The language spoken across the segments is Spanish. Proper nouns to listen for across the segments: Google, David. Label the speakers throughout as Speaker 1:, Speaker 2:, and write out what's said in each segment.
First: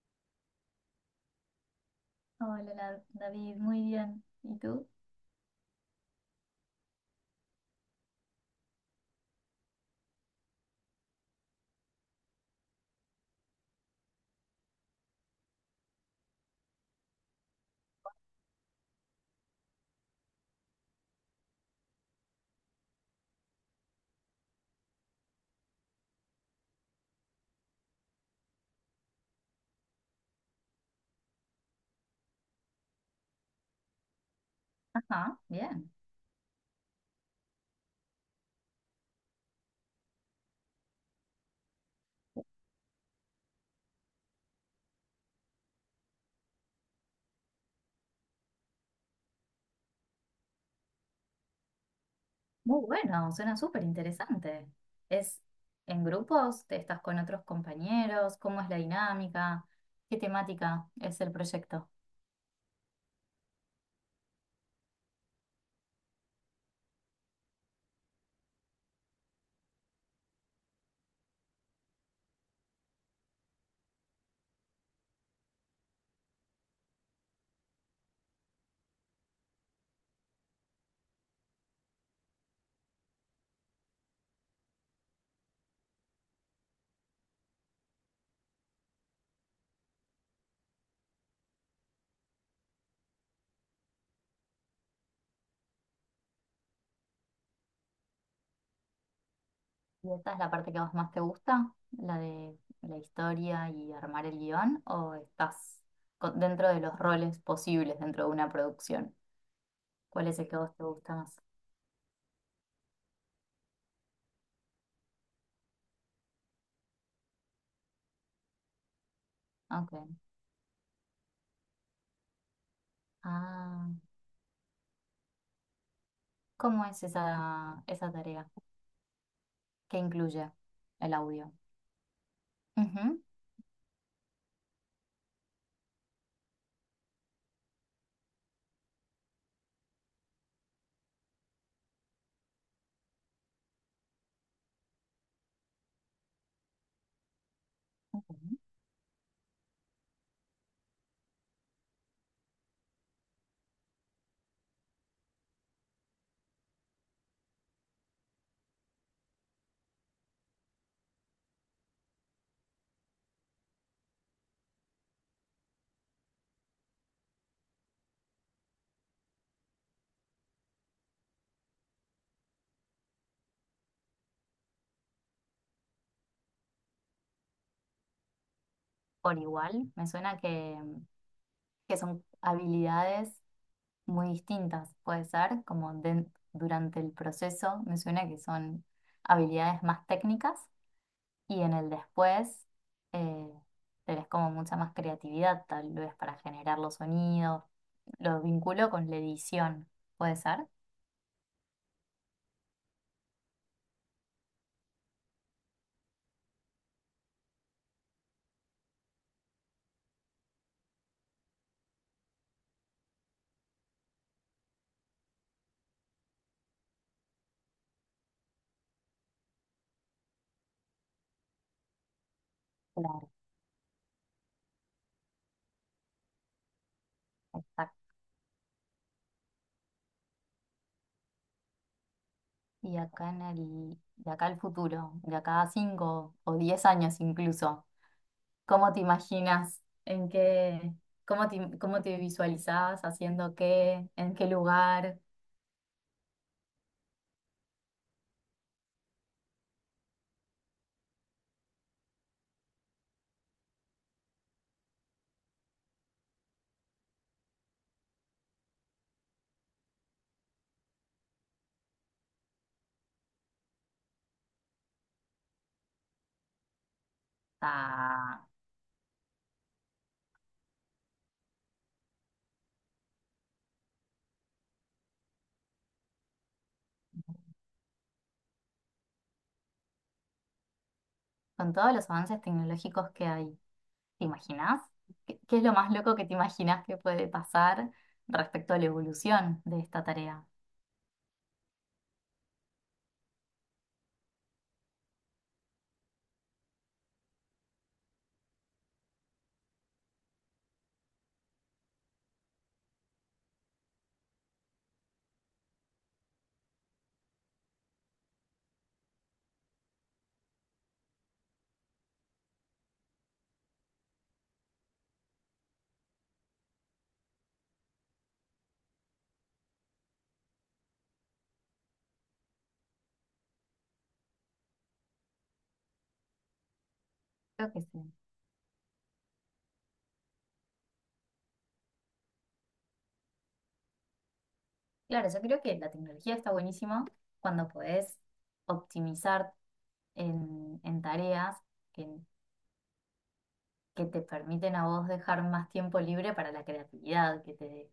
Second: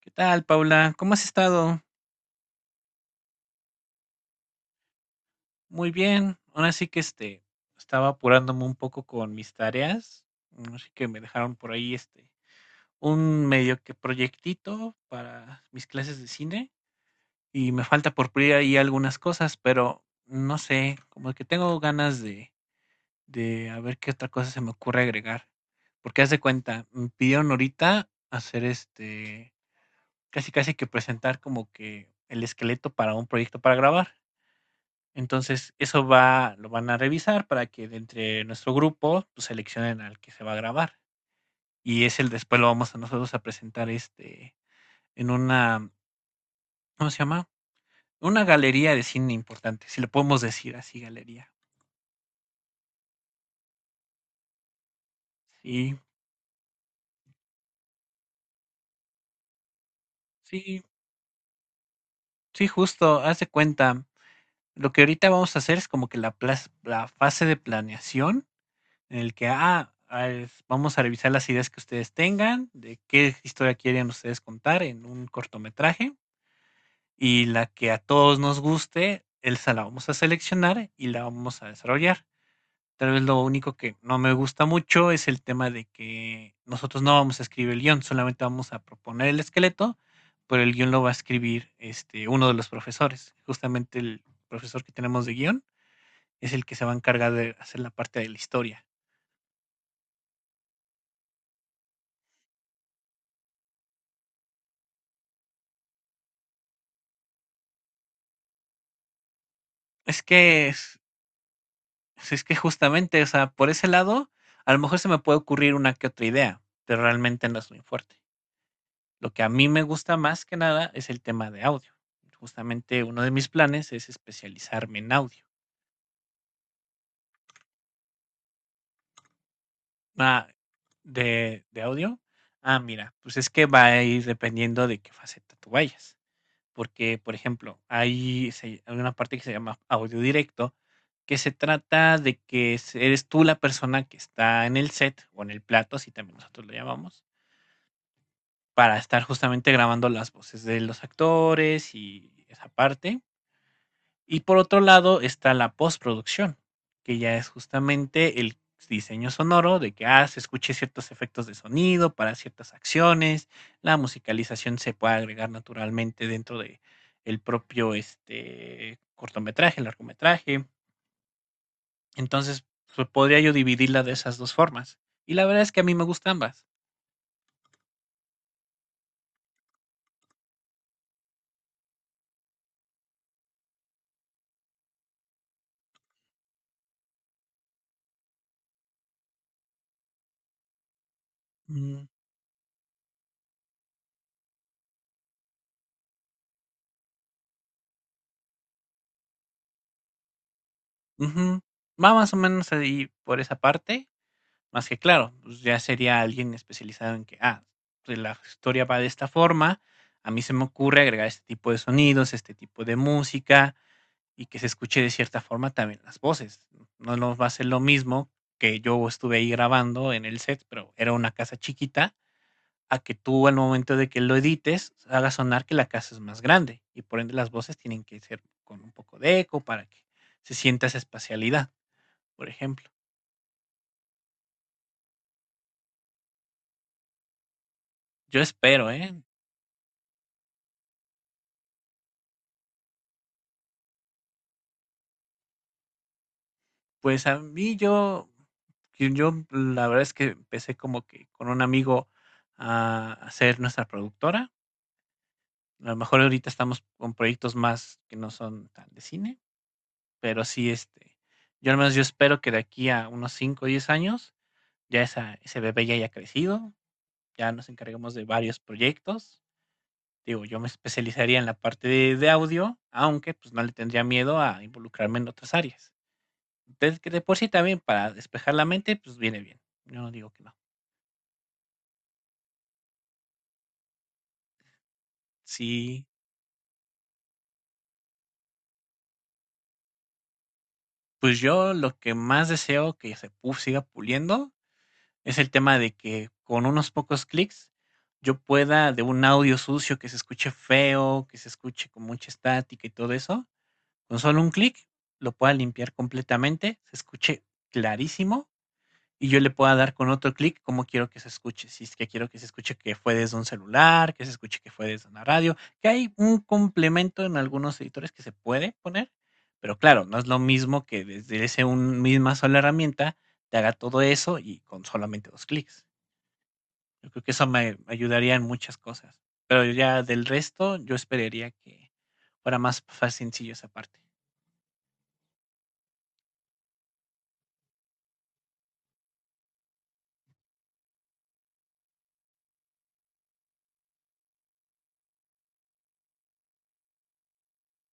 Speaker 1: ¿Qué tal, Paula? ¿Cómo has estado?
Speaker 2: Hola, David, muy bien. ¿Y tú?
Speaker 1: Muy bien. Ahora sí que estaba apurándome un poco con mis tareas. Así que me dejaron por ahí un medio que proyectito para mis clases de cine y me falta por pulir ahí algunas cosas, pero no sé, como que tengo ganas de a ver qué otra cosa se me ocurre agregar. Porque haz de cuenta, me pidieron ahorita hacer casi casi que presentar como que el esqueleto para un proyecto para grabar.
Speaker 2: Ajá,
Speaker 1: Entonces,
Speaker 2: bien.
Speaker 1: eso va, lo van a revisar para que de entre nuestro grupo, pues, seleccionen al que se va a grabar. Y es el después lo vamos a nosotros a presentar, este, en una, ¿cómo se llama? Una galería de cine importante, si le podemos decir así, galería.
Speaker 2: Muy bueno, suena súper interesante. ¿Es
Speaker 1: Sí,
Speaker 2: en grupos? ¿Te estás con otros compañeros? ¿Cómo es la dinámica? ¿Qué
Speaker 1: sí,
Speaker 2: temática es el proyecto?
Speaker 1: sí, justo, haz de cuenta. Lo que ahorita vamos a hacer es como que la plas la fase de planeación en el que, es vamos a revisar las ideas que ustedes tengan, de qué historia quieren ustedes contar en un cortometraje. Y la que a todos nos guste, esa la vamos a seleccionar y la vamos a desarrollar. Tal vez lo único que no me gusta mucho es el tema de que nosotros no vamos a escribir el guión, solamente vamos a proponer el esqueleto, pero el guión lo va a escribir este, uno de los profesores. Justamente el profesor que tenemos de guión es el que se va a encargar de hacer la parte de la historia.
Speaker 2: ¿Y esta es la parte que a vos más te gusta? ¿La de la historia y armar el guión? ¿O estás dentro de los roles posibles dentro de una producción?
Speaker 1: Es
Speaker 2: ¿Cuál es el que a
Speaker 1: que,
Speaker 2: vos te
Speaker 1: es,
Speaker 2: gusta más?
Speaker 1: es que justamente, o sea, por ese lado, a lo mejor se me puede ocurrir una que otra idea, pero realmente no es muy fuerte. Lo que a mí me gusta
Speaker 2: Ok.
Speaker 1: más que nada es el tema de audio. Justamente uno de mis
Speaker 2: Ah,
Speaker 1: planes es especializarme en audio.
Speaker 2: ¿cómo es esa tarea? ¿Qué
Speaker 1: Ah,
Speaker 2: incluye el audio?
Speaker 1: ¿de audio? Ah, mira,
Speaker 2: Ujú,
Speaker 1: pues es que va a ir dependiendo de qué faceta tú vayas. Porque, por ejemplo, hay una parte que se llama audio directo, que se trata de que eres tú la persona que está en el set o en el plato, así también nosotros lo llamamos,
Speaker 2: ujú.
Speaker 1: para estar justamente grabando las voces de los actores y esa parte. Y por otro lado está la postproducción, que ya es justamente el diseño sonoro de que, se escuche ciertos efectos de sonido para ciertas acciones, la musicalización se puede agregar naturalmente dentro de el propio, este, cortometraje, largometraje. Entonces, pues, podría yo dividirla de esas 2 formas. Y la verdad es que a mí me gustan ambas.
Speaker 2: Por igual, me suena que son habilidades muy distintas, puede ser, como durante el proceso, me suena que son habilidades más técnicas y en el
Speaker 1: Mm,
Speaker 2: después eh, tenés como mucha más creatividad, tal vez para generar los sonidos, lo vinculo con la edición, puede ser.
Speaker 1: ujú. Va más o menos ahí por esa parte. Más que claro, pues ya sería alguien especializado en que, pues la historia va de esta forma, a mí se me ocurre agregar este tipo de sonidos, este tipo de música y que se escuche de cierta forma también las voces. No nos va a ser lo mismo que yo estuve ahí grabando en el set, pero era una casa chiquita, a que
Speaker 2: Claro,
Speaker 1: tú al momento de que lo edites hagas sonar que la casa es más grande y por ende las voces tienen
Speaker 2: exacto.
Speaker 1: que ser con un poco de eco para que se sienta esa espacialidad, por ejemplo.
Speaker 2: Y acá en el, de acá al futuro, de acá a 5 o 10 años incluso.
Speaker 1: Yo espero,
Speaker 2: ¿Cómo te
Speaker 1: ¿eh?
Speaker 2: imaginas? ¿En qué? ¿Cómo te visualizabas haciendo qué? ¿En qué lugar?
Speaker 1: Pues a mí yo, la verdad es que empecé como que con un amigo a hacer nuestra productora. A lo mejor ahorita estamos con proyectos más que no son tan de cine, pero sí, este, yo al menos yo espero que de aquí a unos 5 o 10 años ya esa, ese bebé ya haya crecido, ya nos encarguemos de
Speaker 2: Ah,
Speaker 1: varios proyectos. Digo, yo me especializaría en la parte de audio, aunque pues no le tendría miedo a involucrarme en otras áreas. Entonces, que de por sí también para despejar la mente, pues viene bien. Yo no digo que no.
Speaker 2: con todos los avances tecnológicos que hay, ¿te imaginas? ¿Qué es lo más
Speaker 1: Sí,
Speaker 2: loco que te imaginas que puede pasar respecto a la evolución de esta tarea?
Speaker 1: pues yo lo que más deseo que siga puliendo es el tema de que con unos pocos clics yo pueda de un audio sucio que se escuche feo, que se escuche con mucha estática y todo eso, con solo un clic lo pueda limpiar completamente, se escuche clarísimo y yo le pueda dar con otro clic cómo quiero que se escuche. Si es que quiero que se escuche que fue desde un celular, que se escuche que fue desde una radio, que hay un complemento en algunos editores que se puede poner, pero claro, no es lo mismo que desde misma sola herramienta te haga todo eso y con solamente dos clics. Yo creo que eso
Speaker 2: Creo
Speaker 1: me
Speaker 2: que sí.
Speaker 1: ayudaría en muchas cosas. Pero ya del resto, yo esperaría que fuera más fácil, sencillo esa parte.
Speaker 2: Claro, yo creo que la tecnología está buenísima cuando podés optimizar en tareas que que te permiten a vos dejar más tiempo libre para la creatividad,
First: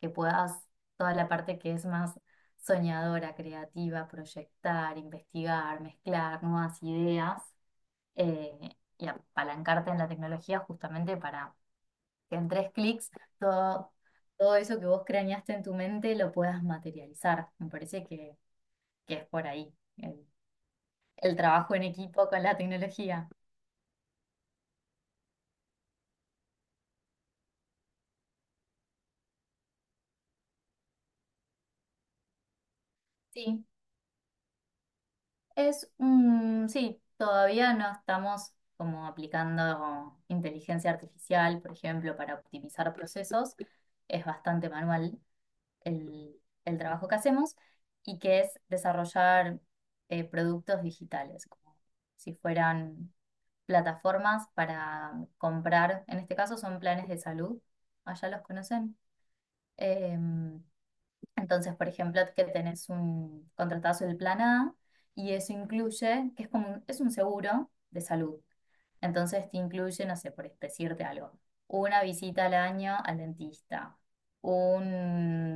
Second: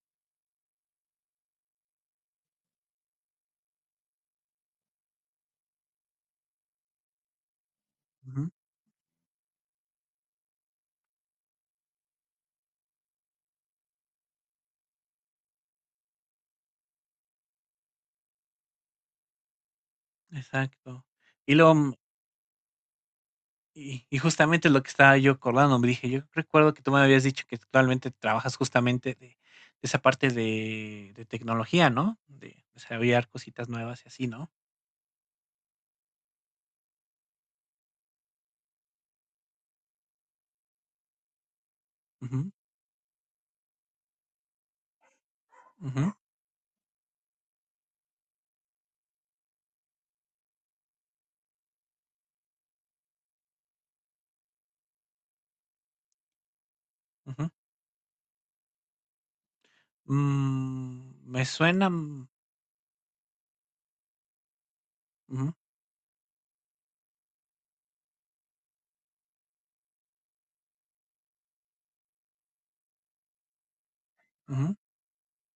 Speaker 2: que puedas toda la parte que es más soñadora, creativa, proyectar, investigar, mezclar nuevas ideas
Speaker 1: Ujú,
Speaker 2: y apalancarte en la tecnología justamente para que en tres clics todo, todo eso que vos craneaste en tu mente lo puedas materializar. Me parece que es por ahí el
Speaker 1: exacto. Y
Speaker 2: trabajo en
Speaker 1: luego
Speaker 2: equipo con la tecnología.
Speaker 1: y justamente lo que estaba yo acordando, me dije, yo recuerdo que tú me habías dicho que actualmente trabajas justamente de esa parte de tecnología, ¿no? De desarrollar
Speaker 2: Sí.
Speaker 1: cositas nuevas y así, ¿no?
Speaker 2: Sí, todavía no estamos como aplicando inteligencia artificial, por ejemplo, para
Speaker 1: Ujú,
Speaker 2: optimizar procesos. Es bastante manual
Speaker 1: ujú,
Speaker 2: el, el trabajo que hacemos y que es desarrollar productos digitales, como si fueran plataformas para comprar. En este caso son planes de
Speaker 1: ujú.
Speaker 2: salud. Allá los conocen. Em,
Speaker 1: Me
Speaker 2: entonces, por
Speaker 1: suena,
Speaker 2: ejemplo, que tenés un contratazo del plan A y eso
Speaker 1: ujú,
Speaker 2: incluye, que es como, es un seguro de salud. Entonces te incluye, no sé, por decirte algo, una visita al año al dentista,
Speaker 1: ujú.
Speaker 2: un-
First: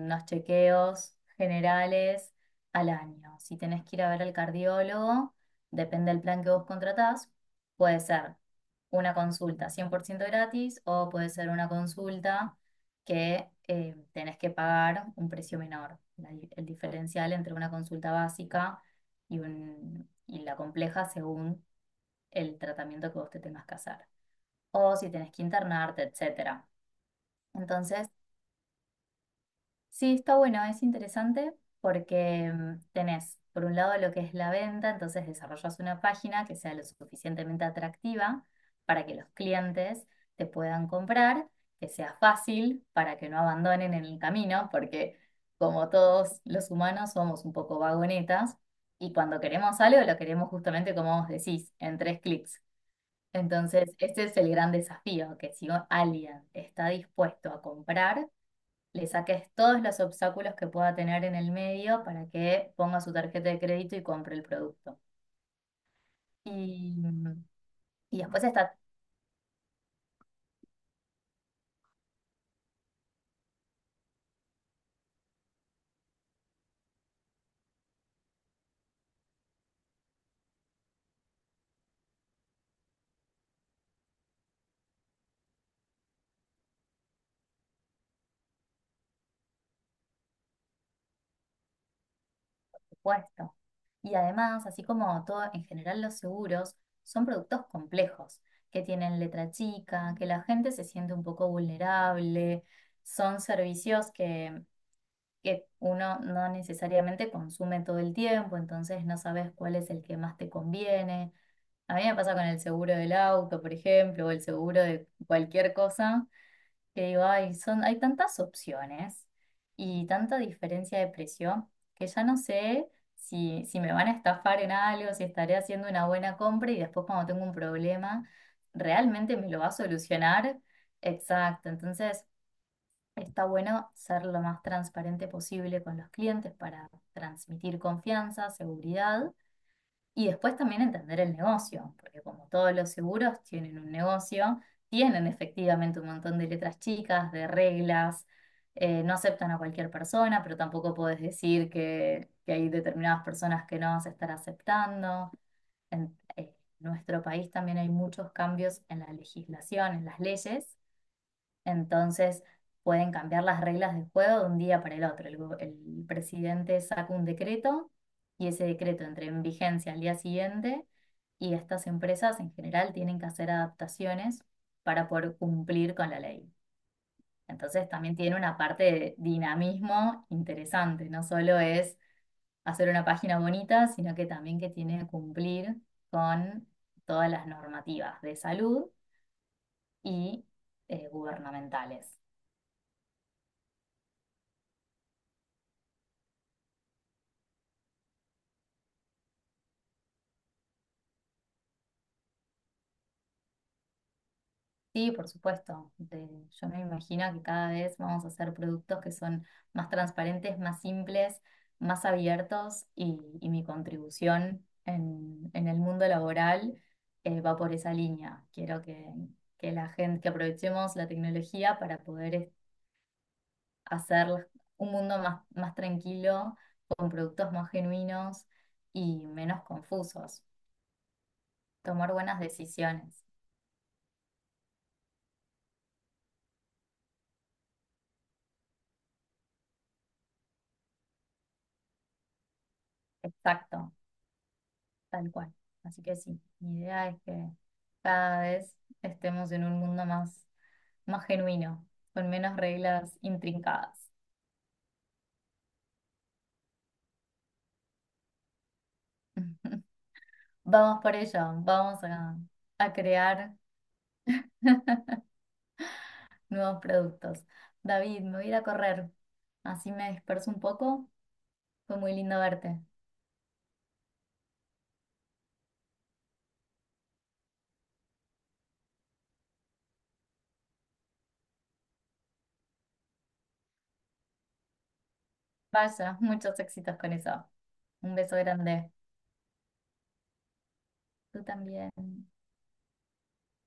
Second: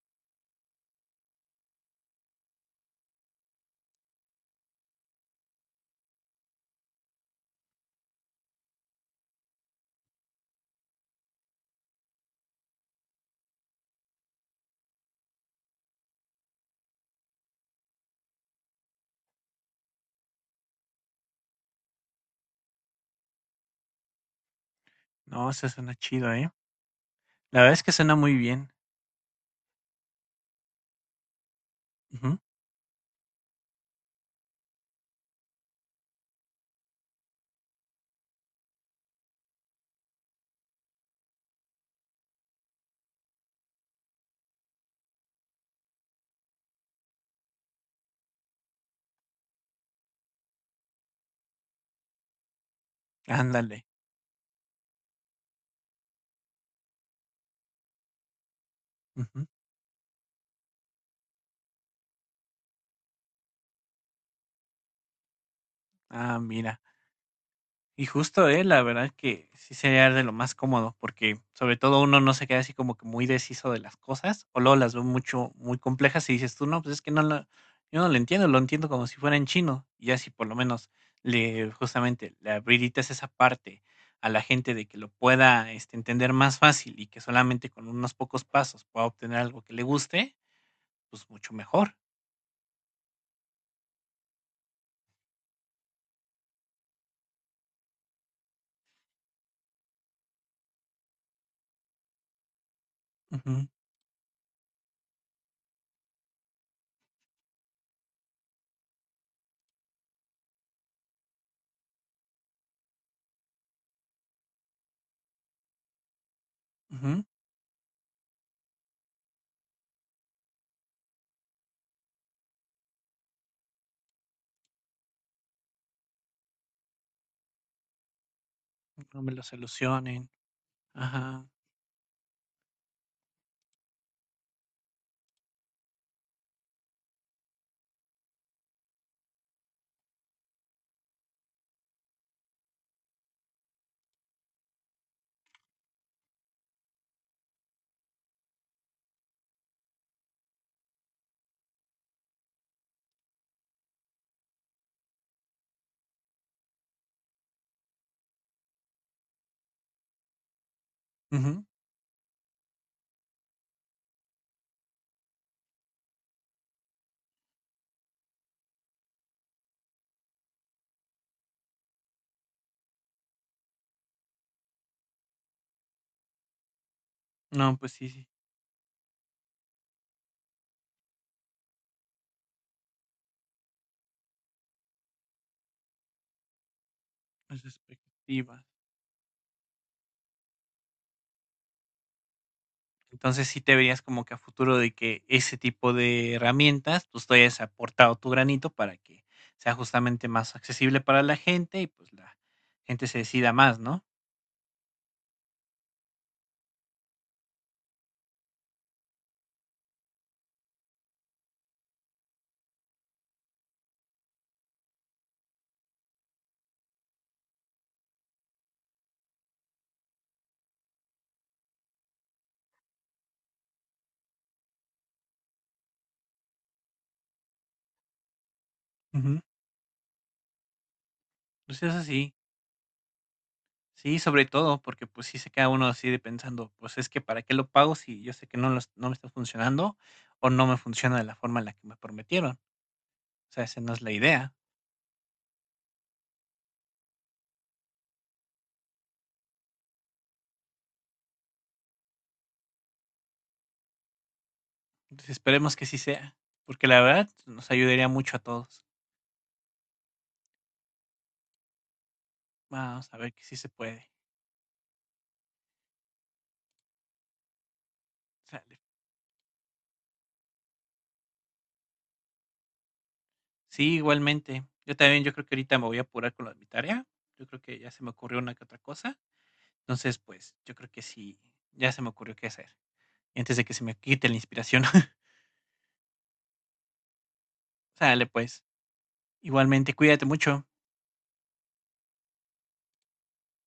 Speaker 2: unos chequeos generales al año. Si tenés que ir a ver al cardiólogo, depende del plan que vos contratás, puede ser una consulta 100% gratis o puede ser una consulta que tenés que pagar un precio menor. El diferencial entre una consulta básica y, y la compleja según el tratamiento que vos te tengas que hacer. O si tenés que
Speaker 1: No, eso suena
Speaker 2: internarte,
Speaker 1: chido, ¿eh?
Speaker 2: etcétera.
Speaker 1: La verdad es que
Speaker 2: Entonces,
Speaker 1: suena muy bien.
Speaker 2: sí, está bueno, es interesante
Speaker 1: Ujú,
Speaker 2: porque tenés, por un lado, lo que es la venta, entonces desarrollas una página que sea lo suficientemente atractiva para que los clientes te puedan comprar, que sea fácil para que no abandonen en el camino, porque como todos los humanos somos un poco vagonetas y cuando queremos algo lo queremos justamente como vos decís, en tres clics.
Speaker 1: ándale.
Speaker 2: Entonces, ese es el gran desafío, que si alguien está dispuesto a comprar, le
Speaker 1: Ujú.
Speaker 2: saques todos los obstáculos que pueda tener en el medio para que ponga su tarjeta de crédito y compre el producto.
Speaker 1: Ah,
Speaker 2: Y,
Speaker 1: mira. Y
Speaker 2: y después
Speaker 1: justo, ¿eh?
Speaker 2: está
Speaker 1: La verdad que sí sería de lo más cómodo, porque sobre todo uno no se queda así como que muy deshizo de las cosas, o luego las ve mucho, muy complejas y dices tú, no, pues es que no lo, yo no lo entiendo, lo entiendo como si fuera en chino. Y ya si por lo menos le, justamente, le habilitas esa parte a la gente de que lo pueda este, entender más fácil y que solamente con unos pocos pasos pueda obtener algo que le guste, pues mucho mejor.
Speaker 2: tu puesto. Y además, así como todo, en general los seguros son productos complejos, que tienen letra chica, que la gente se siente un poco vulnerable, son
Speaker 1: Ujú,
Speaker 2: servicios que uno no necesariamente consume todo el tiempo, entonces no sabes cuál es el que más te conviene. A mí me pasa con el seguro del auto, por ejemplo, o el seguro de cualquier cosa, que digo,
Speaker 1: ujú,
Speaker 2: ay, son, hay tantas opciones y tanta diferencia de precio que ya no sé si me van a estafar en algo, si estaré haciendo una buena compra y después cuando tengo un problema,
Speaker 1: No me
Speaker 2: ¿realmente
Speaker 1: lo
Speaker 2: me lo va a
Speaker 1: solucionen.
Speaker 2: solucionar?
Speaker 1: Ajá.
Speaker 2: Exacto, entonces está bueno ser lo más transparente posible con los clientes para transmitir confianza, seguridad y después también entender el negocio, porque como todos los seguros tienen un negocio, tienen efectivamente un montón de letras chicas, de reglas, no aceptan a cualquier persona, pero tampoco podés decir que hay determinadas personas que no vas a estar aceptando. En Nuestro país también hay muchos cambios en la legislación, en las leyes,
Speaker 1: Ujú.
Speaker 2: entonces pueden cambiar las reglas del juego de un día para el otro. El presidente saca un decreto y ese decreto entra en vigencia al día siguiente y estas empresas en general tienen que hacer adaptaciones para poder cumplir con la ley.
Speaker 1: No,
Speaker 2: Entonces
Speaker 1: pues sí,
Speaker 2: también
Speaker 1: sí.
Speaker 2: tiene una parte de dinamismo interesante. No solo es hacer una página bonita, sino que también que tiene que cumplir con todas las
Speaker 1: Las
Speaker 2: normativas de
Speaker 1: expectativas.
Speaker 2: salud y gubernamentales.
Speaker 1: Entonces sí te verías como que a futuro de que ese tipo de herramientas, pues tú hayas aportado tu granito para que sea justamente más accesible para la gente y pues la gente se decida más, ¿no?
Speaker 2: Sí, por supuesto. Yo me imagino que cada vez vamos a hacer productos que son más transparentes, más simples, más abiertos y mi contribución en el mundo laboral va por esa línea. Quiero que la gente, que aprovechemos la tecnología para poder hacer un mundo más, más tranquilo, con productos más genuinos y
Speaker 1: Ujú.
Speaker 2: menos confusos.
Speaker 1: Pues eso
Speaker 2: Tomar
Speaker 1: sí,
Speaker 2: buenas decisiones.
Speaker 1: sí, sobre todo, porque pues sí se queda uno así de pensando, pues es que para qué lo pago si yo sé que no, no me está funcionando o no me funciona de la forma en la que me prometieron. O sea, esa no
Speaker 2: Exacto.
Speaker 1: es la idea.
Speaker 2: Tal cual. Así que sí, mi idea es que cada vez estemos en un mundo más, más genuino, con menos reglas intrincadas.
Speaker 1: Entonces esperemos que sí sea, porque la verdad nos ayudaría mucho a todos.
Speaker 2: Vamos por ello, vamos a
Speaker 1: Vamos a ver que
Speaker 2: crear
Speaker 1: sí se puede.
Speaker 2: nuevos productos. David, me voy a ir a
Speaker 1: Sale.
Speaker 2: correr, así me disperso un poco. Fue muy lindo verte.
Speaker 1: Sí, igualmente. Yo también, yo creo que ahorita me voy a apurar con lo de mi tarea. Yo creo que ya se me ocurrió una que otra cosa. Entonces, pues, yo creo que sí, ya se me ocurrió qué hacer. Antes de que se me quite la inspiración.
Speaker 2: Vaya, muchos éxitos con eso. Un
Speaker 1: Sale,
Speaker 2: beso
Speaker 1: pues.
Speaker 2: grande.
Speaker 1: Igualmente, cuídate mucho.
Speaker 2: Tú también.